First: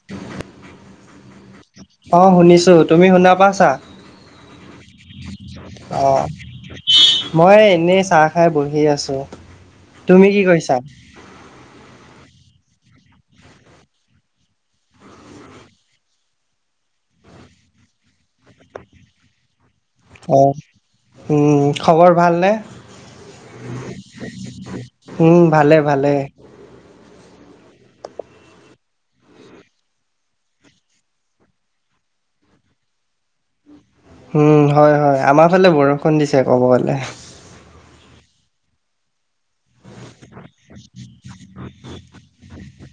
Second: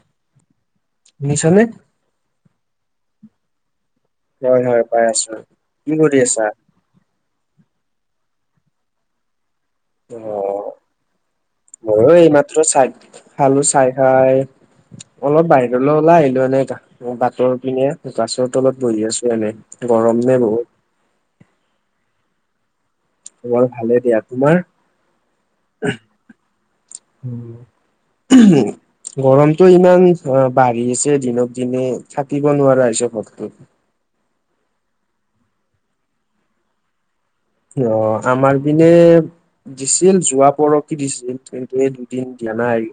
[unintelligible] শুনিছানে? অ শুনিছো তুমি শুনা পাছা? হয় হয় পাই আছো কি অ কৰি আছা? মই এনেই চাহ খাই বহি আছো তুমি কি কৰিছা? মইও এইমাত্ৰ চাই খালো চাই খাই অলপ বাহিৰলৈ ওলাই আহিলো এনে বাটৰ পিনে গাছৰ তলত বহি আছোঁ এনে গৰম নে অহ বহুত? উম, খবৰ ভালনে? মোৰ ভালে দিয়া, তোমাৰ? উম ভালে ভালে অহ উম। উমহ। গৰমটো ইমান অ বাঢ়ি গৈছে দিনক দিনে থাকিব নোৱাৰা হৈছে ঘৰটোত। উম হয় হয় আমাৰ ফালে বৰষুণ দিছে ক'ব গ'লে। অ আমাৰ পিনে দিছিল যোৱা পৰখি দিছিল কিন্তু এই দুদিন দিয়া নাই।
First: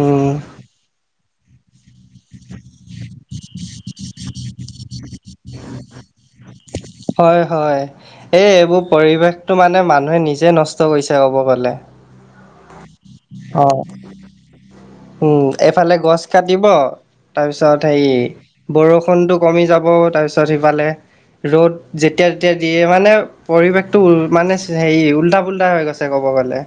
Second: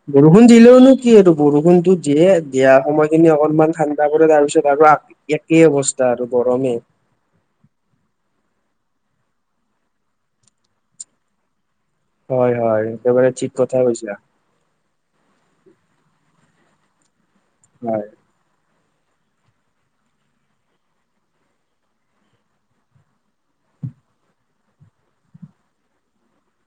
উম বৰষুণ দিলেওনো কি এইটো বৰষুণটো দিয়ে দিয়া সময়খিনি অকনমান ঠা তাৰপিছত তাৰপৰা একেই অৱস্থা আৰু গৰমে। হয় হয়। এই এইবোৰ পৰিৱেশটো মানে মানুহে নিজে নষ্ট কৰিছে ক'ব গ'লে। হয় হয় একেবাৰে ঠিক অ কথা কৈছা। উম এফালে গছ কাটিব তাৰপিছত হয় হেৰী বৰষুণটো কমি যাব তাৰপিছত সিফালে ৰ'দ যেতিয়া তেতিয়া দিয়ে মানে পৰিৱেশটো উ মানে হেৰী উল্টা পুল্টা হৈ গৈছে ক'ব গ'লে।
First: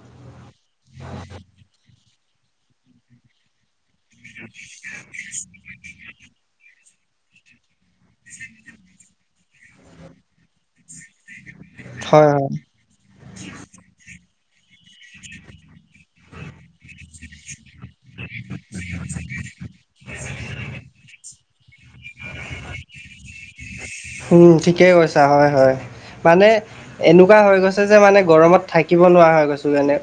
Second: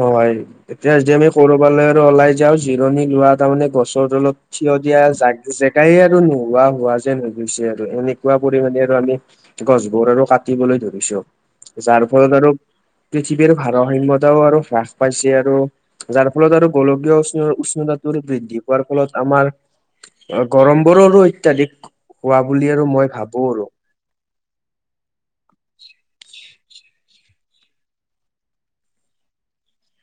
হয় এতিয়া যদি আমি ক'ৰবালে আৰু ওলাই যাওঁ জিৰণি লোৱা তাৰমানে গছ গছৰ তলত থিয় দিয়া জা জে প্ৰায়ে আৰু নোহোৱা হোৱা যেন হৈ গৈছে আৰু এনেকুৱা পৰিমাণে আৰু আমি গছবোৰ আৰু কাটিবলৈ ধৰিছো। যাৰ হয়, ফলত আৰু হয়। পৃথিৱীৰ ভাৰসাম্যতাও আৰু হ্ৰাস পাইছে আৰু যাৰ ফলত আৰু গোলকীয় উষ্ণ উষ্ণতা টোৰ বৃদ্ধি পোৱাৰ ফলত আমাৰ অ গৰমবোৰো আৰু অত্যাধিক হোৱা বুলি আৰু মই ভাবোঁ আৰু। হোম ঠিকেই কৈছা হয় হয়। মানে এনেকুৱা হৈ গৈছে যে মানে গৰমত থাকিব নোৱাৰা হৈ গৈছো যেনে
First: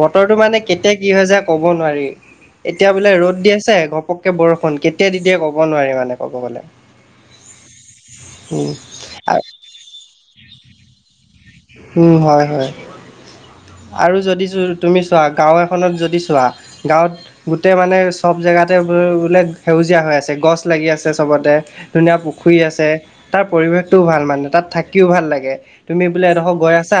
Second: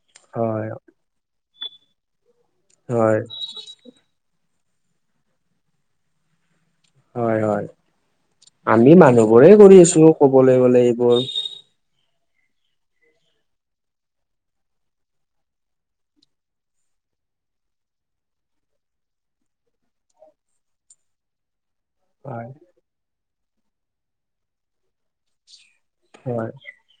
বতৰটো মানে হয় কেতিয়া কি হয় যায় ক'ব নোৱাৰি। এতিয়া বোলে হয় ৰ'দ দি আছে ঘপ ঘপককে বৰষুণ কেতিয়া দি দিয়ে ক'ব নোৱাৰি মানে ক'ব গ'লে। হয় হয়, উম, আমি আ- মানুহবোৰেই কৰি আছোঁ ক'বলৈ গ'লে এইবোৰ। উম হয় হয়। আৰু যদি তুমি চোৱা গাঁও এখনত যদি চোৱা গাঁৱত গোটেই মানে চব জেগাতে বোলে সেউজীয়া হৈ আছে গছ লাগি আছে চবতে। ধুনীয়া হয় পুখুৰী আছে তাৰ পৰিৱেশটোও ভাল মানে তাত থাকিও ভাল লাগে তুমি বোলে হয় এডখৰ গৈ আ আছা,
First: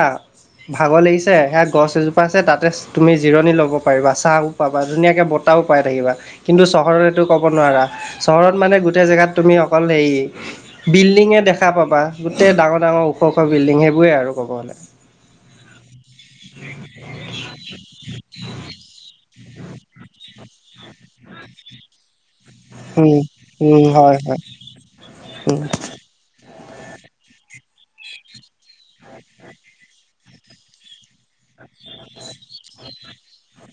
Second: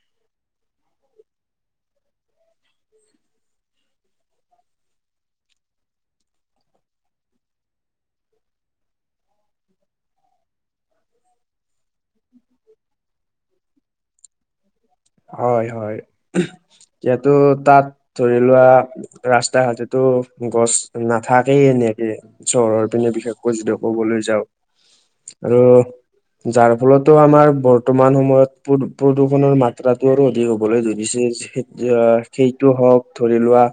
ভাগৰ লাগিছে সেয়া গছ এজোপা আছে তাতে তুমি জিৰণি ল'ব পাৰিবা ছাঁ পাবা ধুনীয়াকে বতাহো পাই থাকিবা কিন্তু চহৰৰ এইটো ক'ব নোৱাৰা। চহৰত মানে গোটেই জেগাত তুমি অকল হেৰী বিল্ডিঙে দেখা পাবা গোটেই ডাঙৰ ডাঙৰ ওখ ওখ বিল্ডিং সেইবোৰে আৰু ক'ব গ'লে। হয় হয় উমহ, এতিয়াটো তাত ধৰি লোৱা ৰাস্তা ঘাটতো গছ নাথাকেই এনেকে। চহৰৰ পিনে উম বিশেষকৈ যদি উম হয় ক'বলৈ হয় যাওঁ আৰু উম, যাৰ ফলতো আমাৰ বৰ্তমান সময়ত প্ৰদূ প্ৰদূষণৰ মাত্ৰা আৰু অধিক হ'বলৈ ধৰিছে যে সেইট আ সেইটো হওঁক ধৰি লোৱা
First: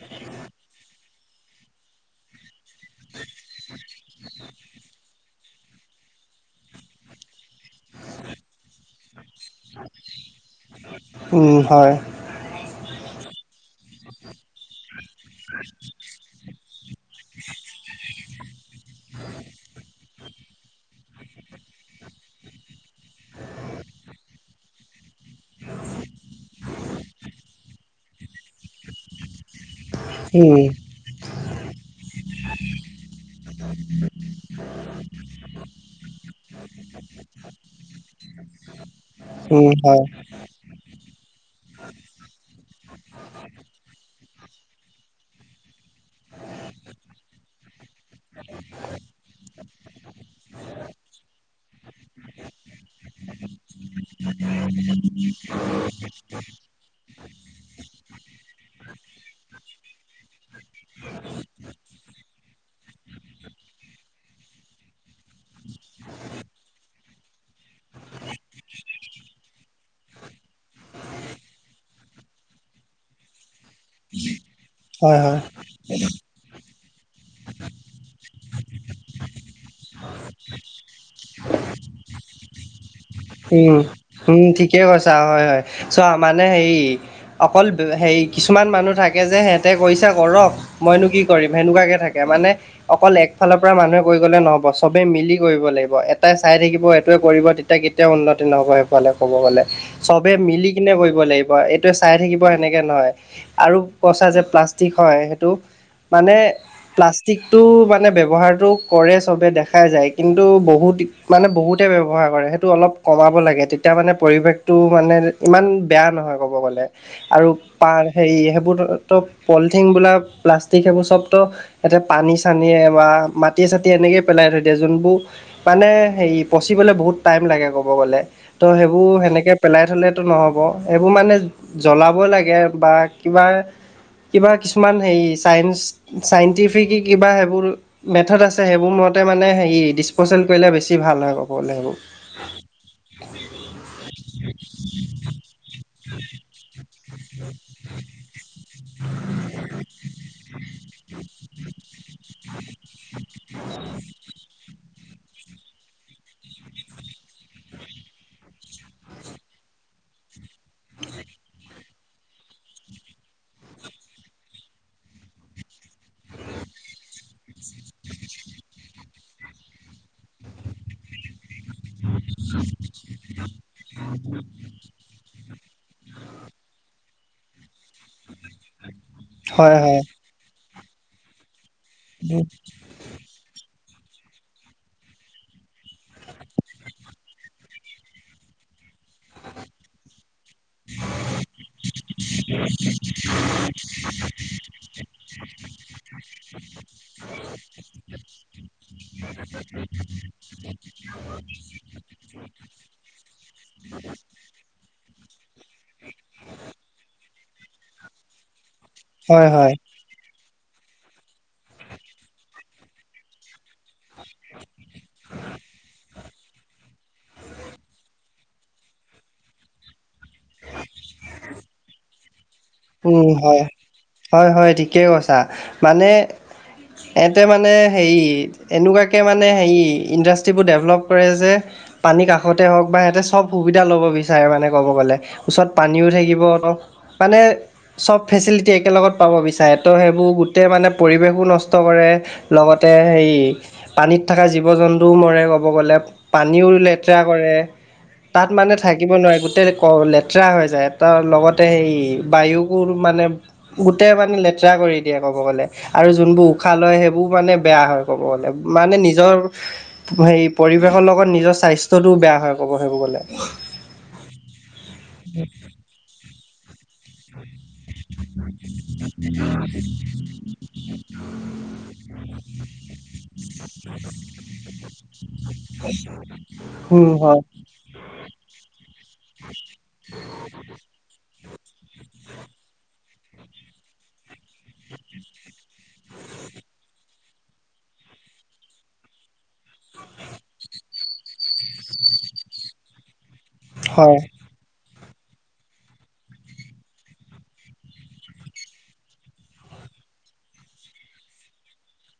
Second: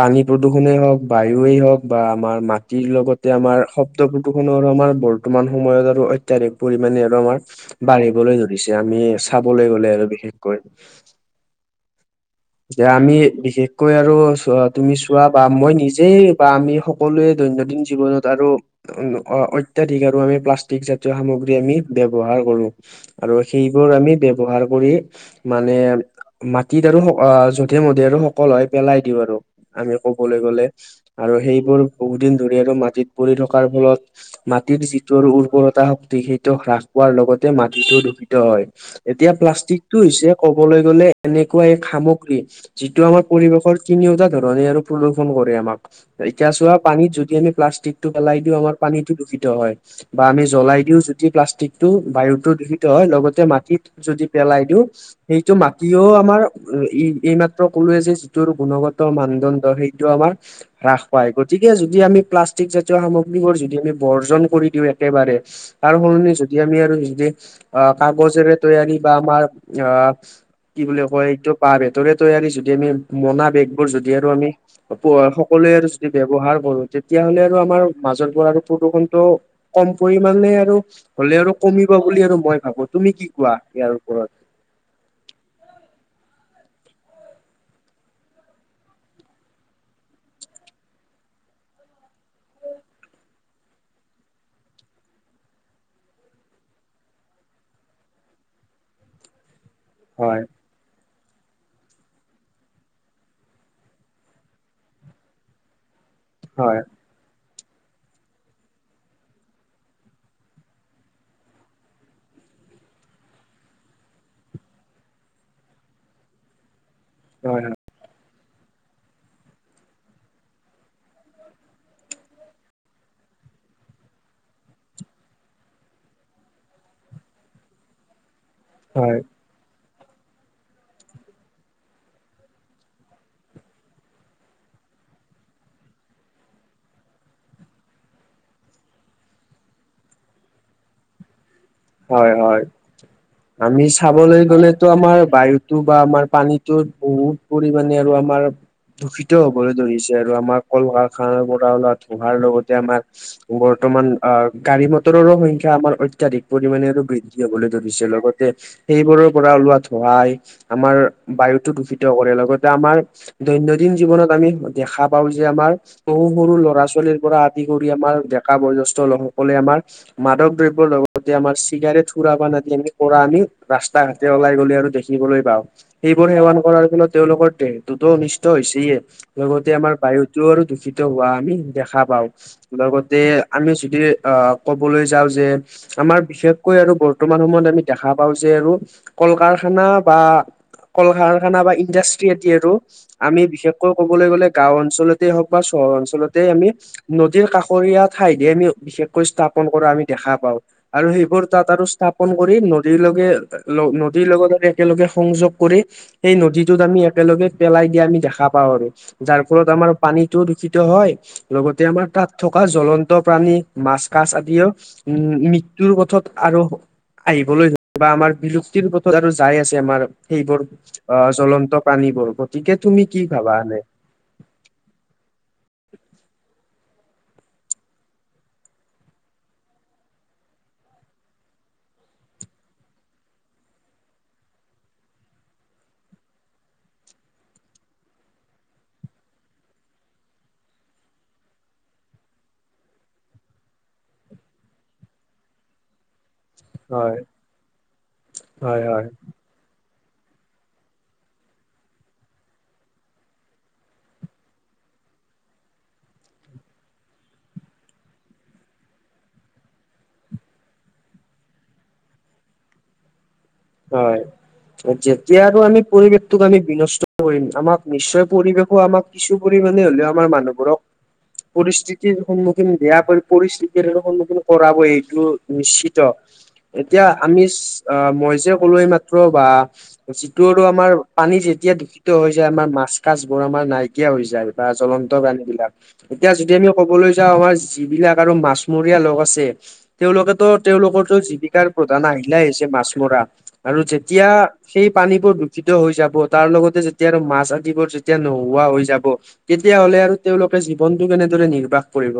পানী প্ৰদূষণে হওঁক বায়ুৱে হওঁক বা আমাৰ মাটিৰ লগতে আমাৰ শব্দ প্ৰদূষণ আৰু আমাৰ বৰ বৰ্তমান সময়ত আৰু অত্যাধিক পৰিমাণে আৰু আমাৰ বাঢ়িবলৈ ধৰিছে। আমি চাবলৈ গ'লে আৰু বিশেষকৈ উম হয়। যে আমি বিশেষকৈ আৰু চো তুমি চোৱা বা মই নিজেই বা আমি সক সকলোৱে দৈনন্দিন জীৱনত আৰু অ-অত্যাধিক আৰু আমি প্লাষ্টিক জাতীয় সামগ্ৰী আমি ব্যৱহাৰ কৰোঁ। আৰু সেইবোৰ আমি ব্যৱহাৰ কৰি মানে মাটিত আৰু অ যধে-মধে আৰু সকল হয় পেলাই দিওঁ আৰু। আমি কবলৈ উম, গ'লে, আৰু সেইবোৰ বহুত দিন ধৰি আৰু মাটিত পৰি থকাৰ ফলত মাটিৰ যিটোৰ উৰ্বৰতা শক্তি, সেইটো হ্ৰাস পোৱাৰ লগতে মাটিটো দূষিত হয়। এতিয়া উম, হয়, প্লাষ্টিকটো হৈছে ক'বলৈ গ'লে এনেকুৱা এক সামগ্ৰী, যিটো আমাৰ পৰিৱেশৰ তিনিওটা ধৰণে আৰু প্ৰদূষণ কৰে আমাক। এতিয়া চোৱা, পানীত যদি আমি প্লাষ্টিকটো পেলাই দিওঁ, আমাৰ পানীটো দূষিত হয়। বা আমি জ্বলাই দিওঁ যদি প্লাষ্টিকটো, বায়ুটো দূষিত হয়, লগতে মাটিত যদি পেলাই দিওঁ, সেইটো মাটিও আমাৰ ই এই এই মাত্ৰ ক'লোৱে যে যিটোৰ গুণগত মানদণ্ড সেইটো আমাৰ হ্ৰাস পায়। গতিকে যদি আমি প্লাষ্টিক জাতীয় সামগ্ৰীবোৰ যদি আমি বৰ্জন কৰি দিওঁ একেবাৰে তাৰ সলনি যদি আমি আৰু যদি আহ কাগজেৰে তৈয়াৰী বা আমাৰ আহ কি বুলি কয় এইটো, বাঁহ-বেতেৰে তৈয়াৰী যদি আমি মোনা বেগ যদি আৰু আমি হয়, হয়, উপ-সকলোৱে আৰু যদি ব্যৱহাৰ কৰোঁ! তেতিয়া হ'লে আৰু আমাৰ মাজৰ পৰা আৰু প্ৰদূষণটো কম পৰিমণে আৰু হ'লে আৰু কমিব বুলি আৰু মই ভাবোঁ। উম, উম ঠিকে কৈছা, হয়, হয়। চোৱা, মানে হেৰি অকল হেৰি কিছুমান মানুহ থাকে যে সিহঁতে কৰিছে, কৰক। মইনো কি কৰিম, সেনেকুৱাকে থাকে মানে অকল একফালৰ পৰা মানুহে কৰি গ'লে নহ'ব। সবে মিলি কৰিব লাগিব। এটাই চাই থাকিব, এইটোৱে কৰিব তেতিয়া কি কেতিয়াও উন্নতি নহয় সেফালে ক'ব গ'লে। সবে হয় মিলি কিনে কৰিব লাগিব। এইটো চাই থাকিব সেনেকে নহয়। আৰু কৈছা যে প্লাষ্টিক হয় সেইটো মানে হয় প্লাষ্টি ষ্টিকটো মানে ব্যৱহাৰটো কৰে সবে দেখাই যায়। কিন্তু বহুত মানে বহুতে ব্যৱহাৰ কৰে। টো অলপ কমাব লাগে, তেতিয়া মানে পৰিৱেশটো মানে ইমান বেয়া নহয় ক'ব গ'লে। আৰু হয় পাৰ সেই সেইবোৰতো পলিথিনবিলাক প্লাষ্টিক সেইবোৰ সব ত ইয়াতে পানী-চানীয়ে বা মাটিয়ে-চাটিয়ে এনেকে পেলাই থৈ দিয়ে। যোনবোৰ মানে হেৰি পঁছিবলে বহুত টাইম লাগে ক'ব গ'লে। ত' হয় সেইবোৰ সেনেকে পেলাই থ'লেতো নহ'ব। সেইবোৰ মানে জ্বলাব লাগে বা কিবা কিবা কিছুমান হেৰি চাইঞ্চ চাইন্টিফিকি কিবা সেইবোৰ মেথ'ড আছে, সেইবোৰ মতে মানে হেৰি ডিচপ'চেল কৰিলে বেছি ভাল হয় ক'ব গ'লে সেইবোৰ। হয়, হয়। আমি চাবলৈ গ'লেতো আমাৰ বায়ুতো বা আমাৰ পানীতো বহু পৰিমাণে আৰু আমাৰ দূষিত হ'বলৈ ধৰিছে আৰু আমাৰ কল-কাৰখানাৰ পৰা ওলোৱা ধোঁৱাৰ লগতে আমাৰ বৰ্তমান আহ গাড়ী-মটৰৰো সংখ্যা আমাৰ অত্যাধিক। পৰিমাণে আৰু বৃদ্ধি হ'বলৈ ধৰিছে। লগতে সেইবোৰৰ পৰা ওলোৱা ধোঁৱাই আমাৰ বায়ুতো দূষিত কৰে লগতে আমাৰ দৈনন্দিন জীৱনত আমি দেখা পাওঁ যে আমাৰ সৰু সৰু ল'ৰা-ছোৱালীৰ পৰা আদি কৰি আমাৰ ডেকা, বয়োজ্যেষ্ঠ লোকসকলে আমাৰ মাদক দ্ৰব্য লগতে আমাৰ চিগাৰেট, সুৰাপান আৰু তেওঁলোকে পৰা আমি ৰাস্তা-ঘাটে ওলাই গ'লে আৰু দেখিবলৈ পাওঁ। সেইবোৰ সেৱন কৰাৰ ফলত তেওঁলোকৰ দেহ টো অনিষ্ট হৈছেয়ে, লগতে হয় আমাৰ হয় বায়ুটোও আৰু দূষিত হোৱা আমি দেখা পা বাৰু, লগতে আমি যদি অ', ক'বলৈ যাওঁ যে আমাৰ বিশেষকৈ আৰু বৰ্তমান সময়ত আমি দেখা পাওঁ যে আৰু কল-কাৰখানা বা কল-কাৰখানা বা ইণ্ডাষ্ট্ৰি আদি আৰু আমি বিশেষকৈ ক'বলৈ গ'লে গাওঁ অঞ্চলতে হওঁক বা চহৰ অঞ্চলতে আমি নদীৰ কাষৰীয়া ঠাইতে আমি বিশেষকৈ স্থাপন কৰা আমি দেখা পাওঁ। আৰু সেইবোৰ তাত আৰু স্থাপন কৰি, নদীৰ লগে নদীৰ লগত একেলগে সংযোগ কৰি সেই নদীটোত আমি একেলগে পেলাই দিয়া আমি দেখা পাওঁ আৰু যাৰ হয় ফলত হয় আমাৰ পানীটোও দূষিত হয় লগতে আমাৰ তাত থকা জ্বলন্ত প্ৰাণী মাছ-কাছ আদিও উম, মৃ মৃত্যুৰ পথত আৰু আহিবলৈ ধৰি বা আমাৰ বিলুপ্তিৰ পথত আৰু যাই আছে আমাৰ। সেইবোৰ অ', জ্বলন্ত প্ৰাণীবোৰ। গতিকে তুমি কি উম, ভাবা হয়, এনে হয়, হয় ঠিকেই কৈছা মানে এতে মানে, হেৰি এনেকুৱাকে মানে, হেৰি, ইণ্ডাষ্ট্ৰিবোৰ ডেভেলপ কৰে যে। পানীৰ কাষতে হওঁক বা সিহঁতে চব সুবিধা ল'ব বিচাৰে মানে ক'ব গ'লে। ওচৰত পানীও থাকিব অলপ, মানে চব ফেচিলিটি একেলগত পাব বিচাৰে, ত' সেইবোৰ গোটেই মানে পৰিৱেশো নষ্ট কৰে। লগতে সেই পানীত থকা জীৱ-জন্তুয়ো মৰে ক'ব গ'লে। পানীও হয় লেতেৰা কৰে তাত মানে হয় হয় থাকিব নোৱাৰে, গোটেই অ', লেতেৰা হৈ যায় তাৰ লগতে সেই বায়ুকো মানে গোটেই পানী লেতেৰা কৰি দিয়ে ক'ব গ'লে। আৰু যোনবোৰ উশাহ লয়, সেইবোৰ মানে বেয়া হয় ক'ব গ'লে মানে নিজৰ হেৰি পৰিৱেশৰ লগত নিজৰ স্বাস্থ্যটোও বেয়া হয় ক'ব সেইবোৰ গ'লে। হয়, যেতিয়া আৰু আমি পৰিৱেশটোক আমি বিনষ্ট কৰিম, আমাক নিশ্চয় পৰিৱেশো আমাক কিছু পৰিমাণে হ'লেও আমাৰ মানুহবোৰক পৰিস্থিতিৰ সন্মুখীন বেয়াকৈ পৰিস্থিতিৰ সন্মুখীন কৰাবই, এইটো নিশ্চিত। এতিয়া উম হয় আমি ইছ, আ, মই যে ক'লো এইমাত্ৰ বা যিটো আৰু আমাৰ পানী যেতিয়া দূষিত হৈ যায়, আমাৰ মাছ কাছবোৰ আমাৰ নাইকিয়া হৈ যায়। বা জলন্ত প্ৰাণীবিলাক। এতিয়া যদি আমিও ক'বলৈ যাওঁ, আমাৰ যিবিলাক আৰু মাছমৰীয়া লোক আছে। তেওঁলোকেটো তেওঁলোকৰটো জীৱিকাৰ প্ৰধান আহিলাই হৈছে মাছ মৰা আৰু হয় যেতিয়া সেই পানীবোৰ দূষিত হৈ যাব, তাৰলগতে যেতিয়া আৰু মাছ আদিবোৰ যেতিয়া নোহোৱা হৈ যাব। তেতিয়াহ'লে আৰু তেওঁলোকে জীৱনটো কেনেদৰে নিৰ্বাহ কৰিব?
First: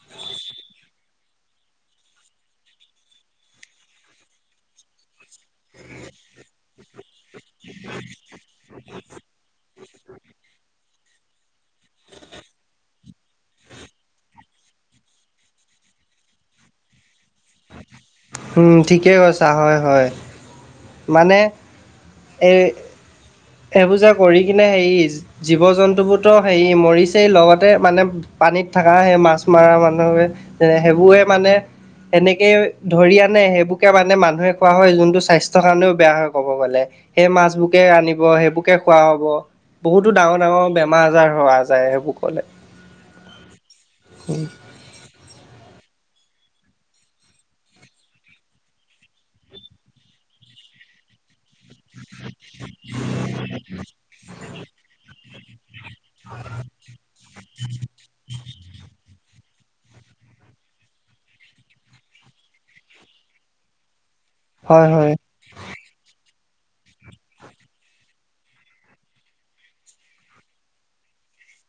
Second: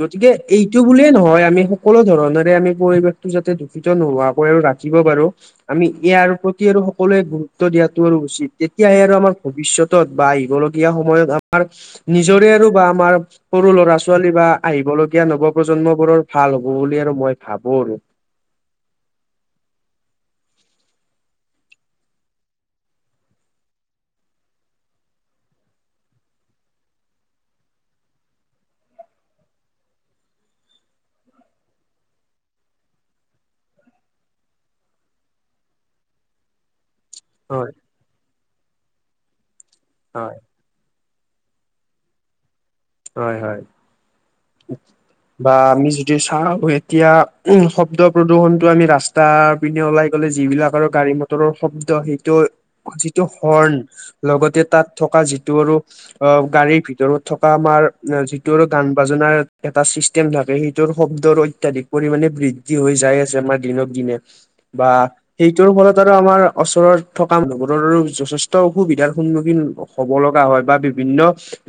গতিকে, এইটো বুলিয়ে নহয় আমি সকলো ধৰনেৰে আমি পৰিৱেশটো যাতে দূষিত নোহোৱাকৈ আৰু ৰাখ খিব পাৰোঁ আমি ইয়াৰ প্ৰতি আৰু স সকলোৱে গুৰুত্ব দিয়াটো আৰু উচিত, তেতিয়াহ'লে আৰু আমাৰ ভৱিষ্যতত বা আহিবলগীয়া সময়ত আমাৰ নিজৰে আৰু বা আমাৰ সৰু ল'ৰা-ছোৱালী বা আহিবলগীয়া নৱপ্ৰজন্মবোৰৰ ভাল হ'ব বুলি আৰু মই ভাবোঁ আৰু। উম, ঠিকে কৈছা, হয়, হয়। মানে, এই সেই [unintelligible] কৰি কিনে হেৰি জীৱ-জন্তুবোৰটো হেৰি মৰিছেই, লগতে মানে পানীত থকা সেই মাছ মৰা মানুহে এ সেইবোৰে মানে [unintelligible] সেনেকেই ধৰি আনে, সেইবোৰকে মানে মানুহে খোৱা হয়, যোনটো স্বাস্থ্য [unintelligible] স্বাস্থ্যৰ কাৰণেও বেয়া হয় কব গ'লে। সেই হয় মাছবোৰকে আনিব, সেইবোৰকে খুৱা হব। [unintelligible] বহুতো হয় ডাঙৰ-ডাঙৰ বেমাৰ-আজাৰ হোৱা যায়, সেইবোৰ ক'লে। [inaudible] হয়-হয়। [inaudible] [unintelligible] [inaudible] বা আমি যদি চাওঁ, এতিয়া উম্ শব্দ প্ৰদূষনটো আমি ৰাস্তাত [inaudible] পিনে ওলাই গ'লে যিবিলাক আৰু গাড়ী, মটৰৰ শব্দ সেইটো, যিটো হৰ্ণ [unintelligible] লগতে তাত থকা যিটো আৰু অ গাড়ীৰ ভিতৰত থকা আমাৰ যিটো আৰু গান [unintelligible] বাজানাৰ এটা চিষ্টেম থাকে, সেইটোৰ শব্দৰ অত্যাধিক পৰিমাণে বৃদ্ধি হৈ যায় আছে আমাৰ দিনত [inaudible] দিনে হয় বা হয় [inaudible] সেইটোৰ ফলত আৰু আমাৰ ওচৰত থকা মানুহবোৰৰ আৰু যথেষ্ট অসুবিধাৰ সন্মুখীন হব [unintelligible] হ'ব লগা হয় বা বিভিন্ন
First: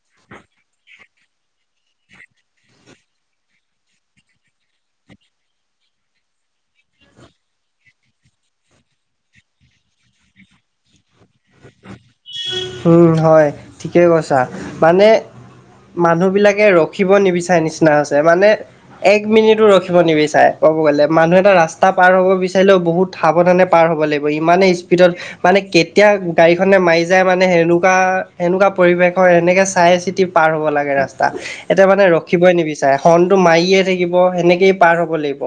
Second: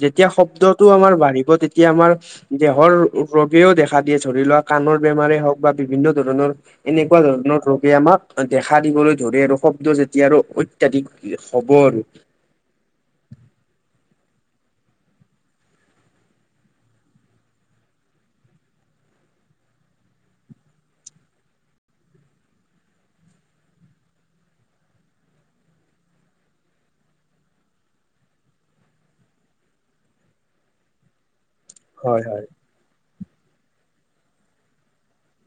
যেতিয়া শব্দটো আমাৰ বাঢ়িব তেতিয়া আমাৰ [inaudible] দেহৰ ৰোগেও দেখা দিয়ে ধৰি লোৱা কাণৰ বেমাৰে হওক বা বিভিন্ন ধৰণৰ [inaudible] এনেকুৱা ধৰণৰ ৰোগে আমাক দেখা দিবলৈ ধৰে আৰু শব্দ যেতিয়া আৰু অত্যাধিক [unintelligible] হ'ব আৰু [unintelligible] [inaudible] উম হয় ঠিকেই কৈছা মানে মানুহবিলাকে ৰখিব নিবিচাৰে নিচিনা হৈছে মানে [inaudible] এক মিনিটো ৰখিব নিবিচাৰে ক'ব গ'লে, মানুহ এটা ৰাস্তা পাৰ হ'ব বিচাৰিলেও বহুত [inaudible] সাৱধানে পাৰ হ'ব লাগিব ইমানে স্পীডত মানে [unintelligible] কেতিয়া গাড়ীখনে মাৰি যায় মানে সেনেকুৱা-সেনেকুৱা পৰিৱেশৰ, এনেকে চাই-চিতি পাৰ হ'ব লাগে ৰাস্তা। [unintelligible] [unintelligible] এতিয়া মানে হয় হয় ৰখিবই নিবিচাৰে হৰ্ণটো মাৰিয়েই থাকিব সেনেকেই পাৰ হব লাগিব।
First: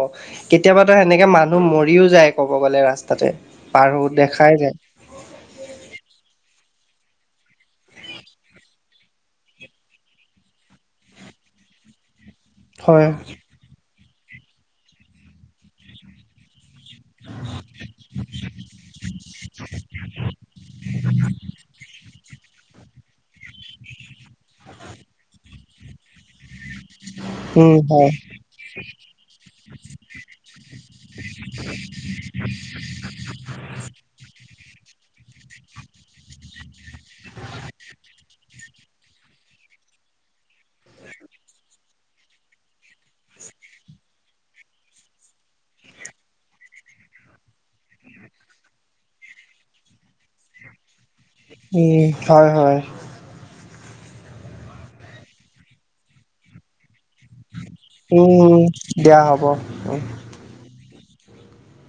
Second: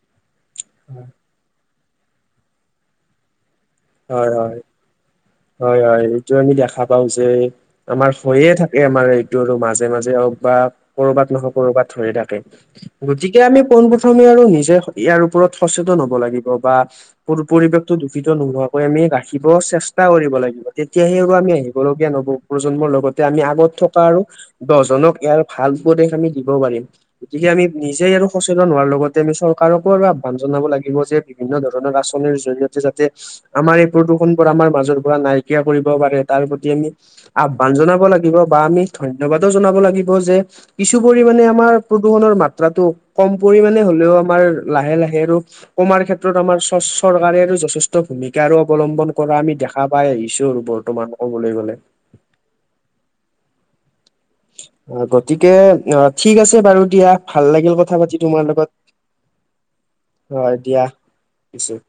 কেতিয়াবাতো সেনেকে মানুহ মৰিও যায় ক'ব গ'লে ৰাস্তাতে, পাৰো দেখাই যায় [unintelligible] হয়-হয় এইটো আমি দেখা [inaudible] পাওঁ যে [unintelligible] আমাৰ হৈয়ে থাকে আমাৰ এইটো আৰু মাজে-মাজে হওক বা কৰবাত নহওক কৰবাত হৈয়ে থাকে। [inaudible] হয় গতিকে আমি পোনপ্ৰথমে আৰু নিজে ইয়াৰ ওপৰত সচেতন হব লাগিব বা [unintelligible] পৰিৱেশতো দূষিত নোহোৱাকৈ আমি ৰাাখিব চেষ্টা [inaudible] চেষ্টা কৰিব লাগিব, তেতিয়াহে আৰু আমি আহিবলগীয়া নৱপ্ৰজন্মৰ লগতে আমি আগত থকা আৰু [unintelligible] দজনক ইয়াৰ ভাল উপদেশ আমি দিব পাৰিম, গতিকে আমি উম নিজে হয় আৰু [inaudible] সচেতন হোৱাৰ লগতে আমি চৰকাৰকো আৰু আহ্বান জনাব লাগিব যে বিভিন্ন ধৰণৰ আঁচনিৰ জৰিয়তে যাতে [unintelligible] আমাৰ এই প্ৰদূষণবোৰ আমাৰ মাজৰ [unintelligible] মাজৰ পৰা নাইকিয়া কৰিব পাৰে তাৰ প্ৰতি আমি আহ্বান জনাব লাগিব বা আমি [unintelligible] ধন্যবাদো জনাব লাগিব যে [inaudible] কিছু পৰিমানে আমাৰ প্ৰদূষণৰ মাত্ৰাটো কম পৰিমানে হলেও আমাৰ লাহে-লাহে আৰু [unintelligible] কমাৰ ক্ষেত্ৰত আমাৰ চ [unintelligible] চৰকাৰে যথেষ্ট ভূমিকা অৱলম্বন কৰা আমি দেখা দেখা পাই আহিছো আৰু বৰ্তমান [unintelligible] উম [unintelligible] হয়-হয়। অ গতিকে অ ঠিক আছে বাৰু দিয়া [unintelligible] ভাল লাগিল কথা পাতি তোমাৰ উম লগত, দিয়া হ'ব উম হয় দিয়া [unintelligible]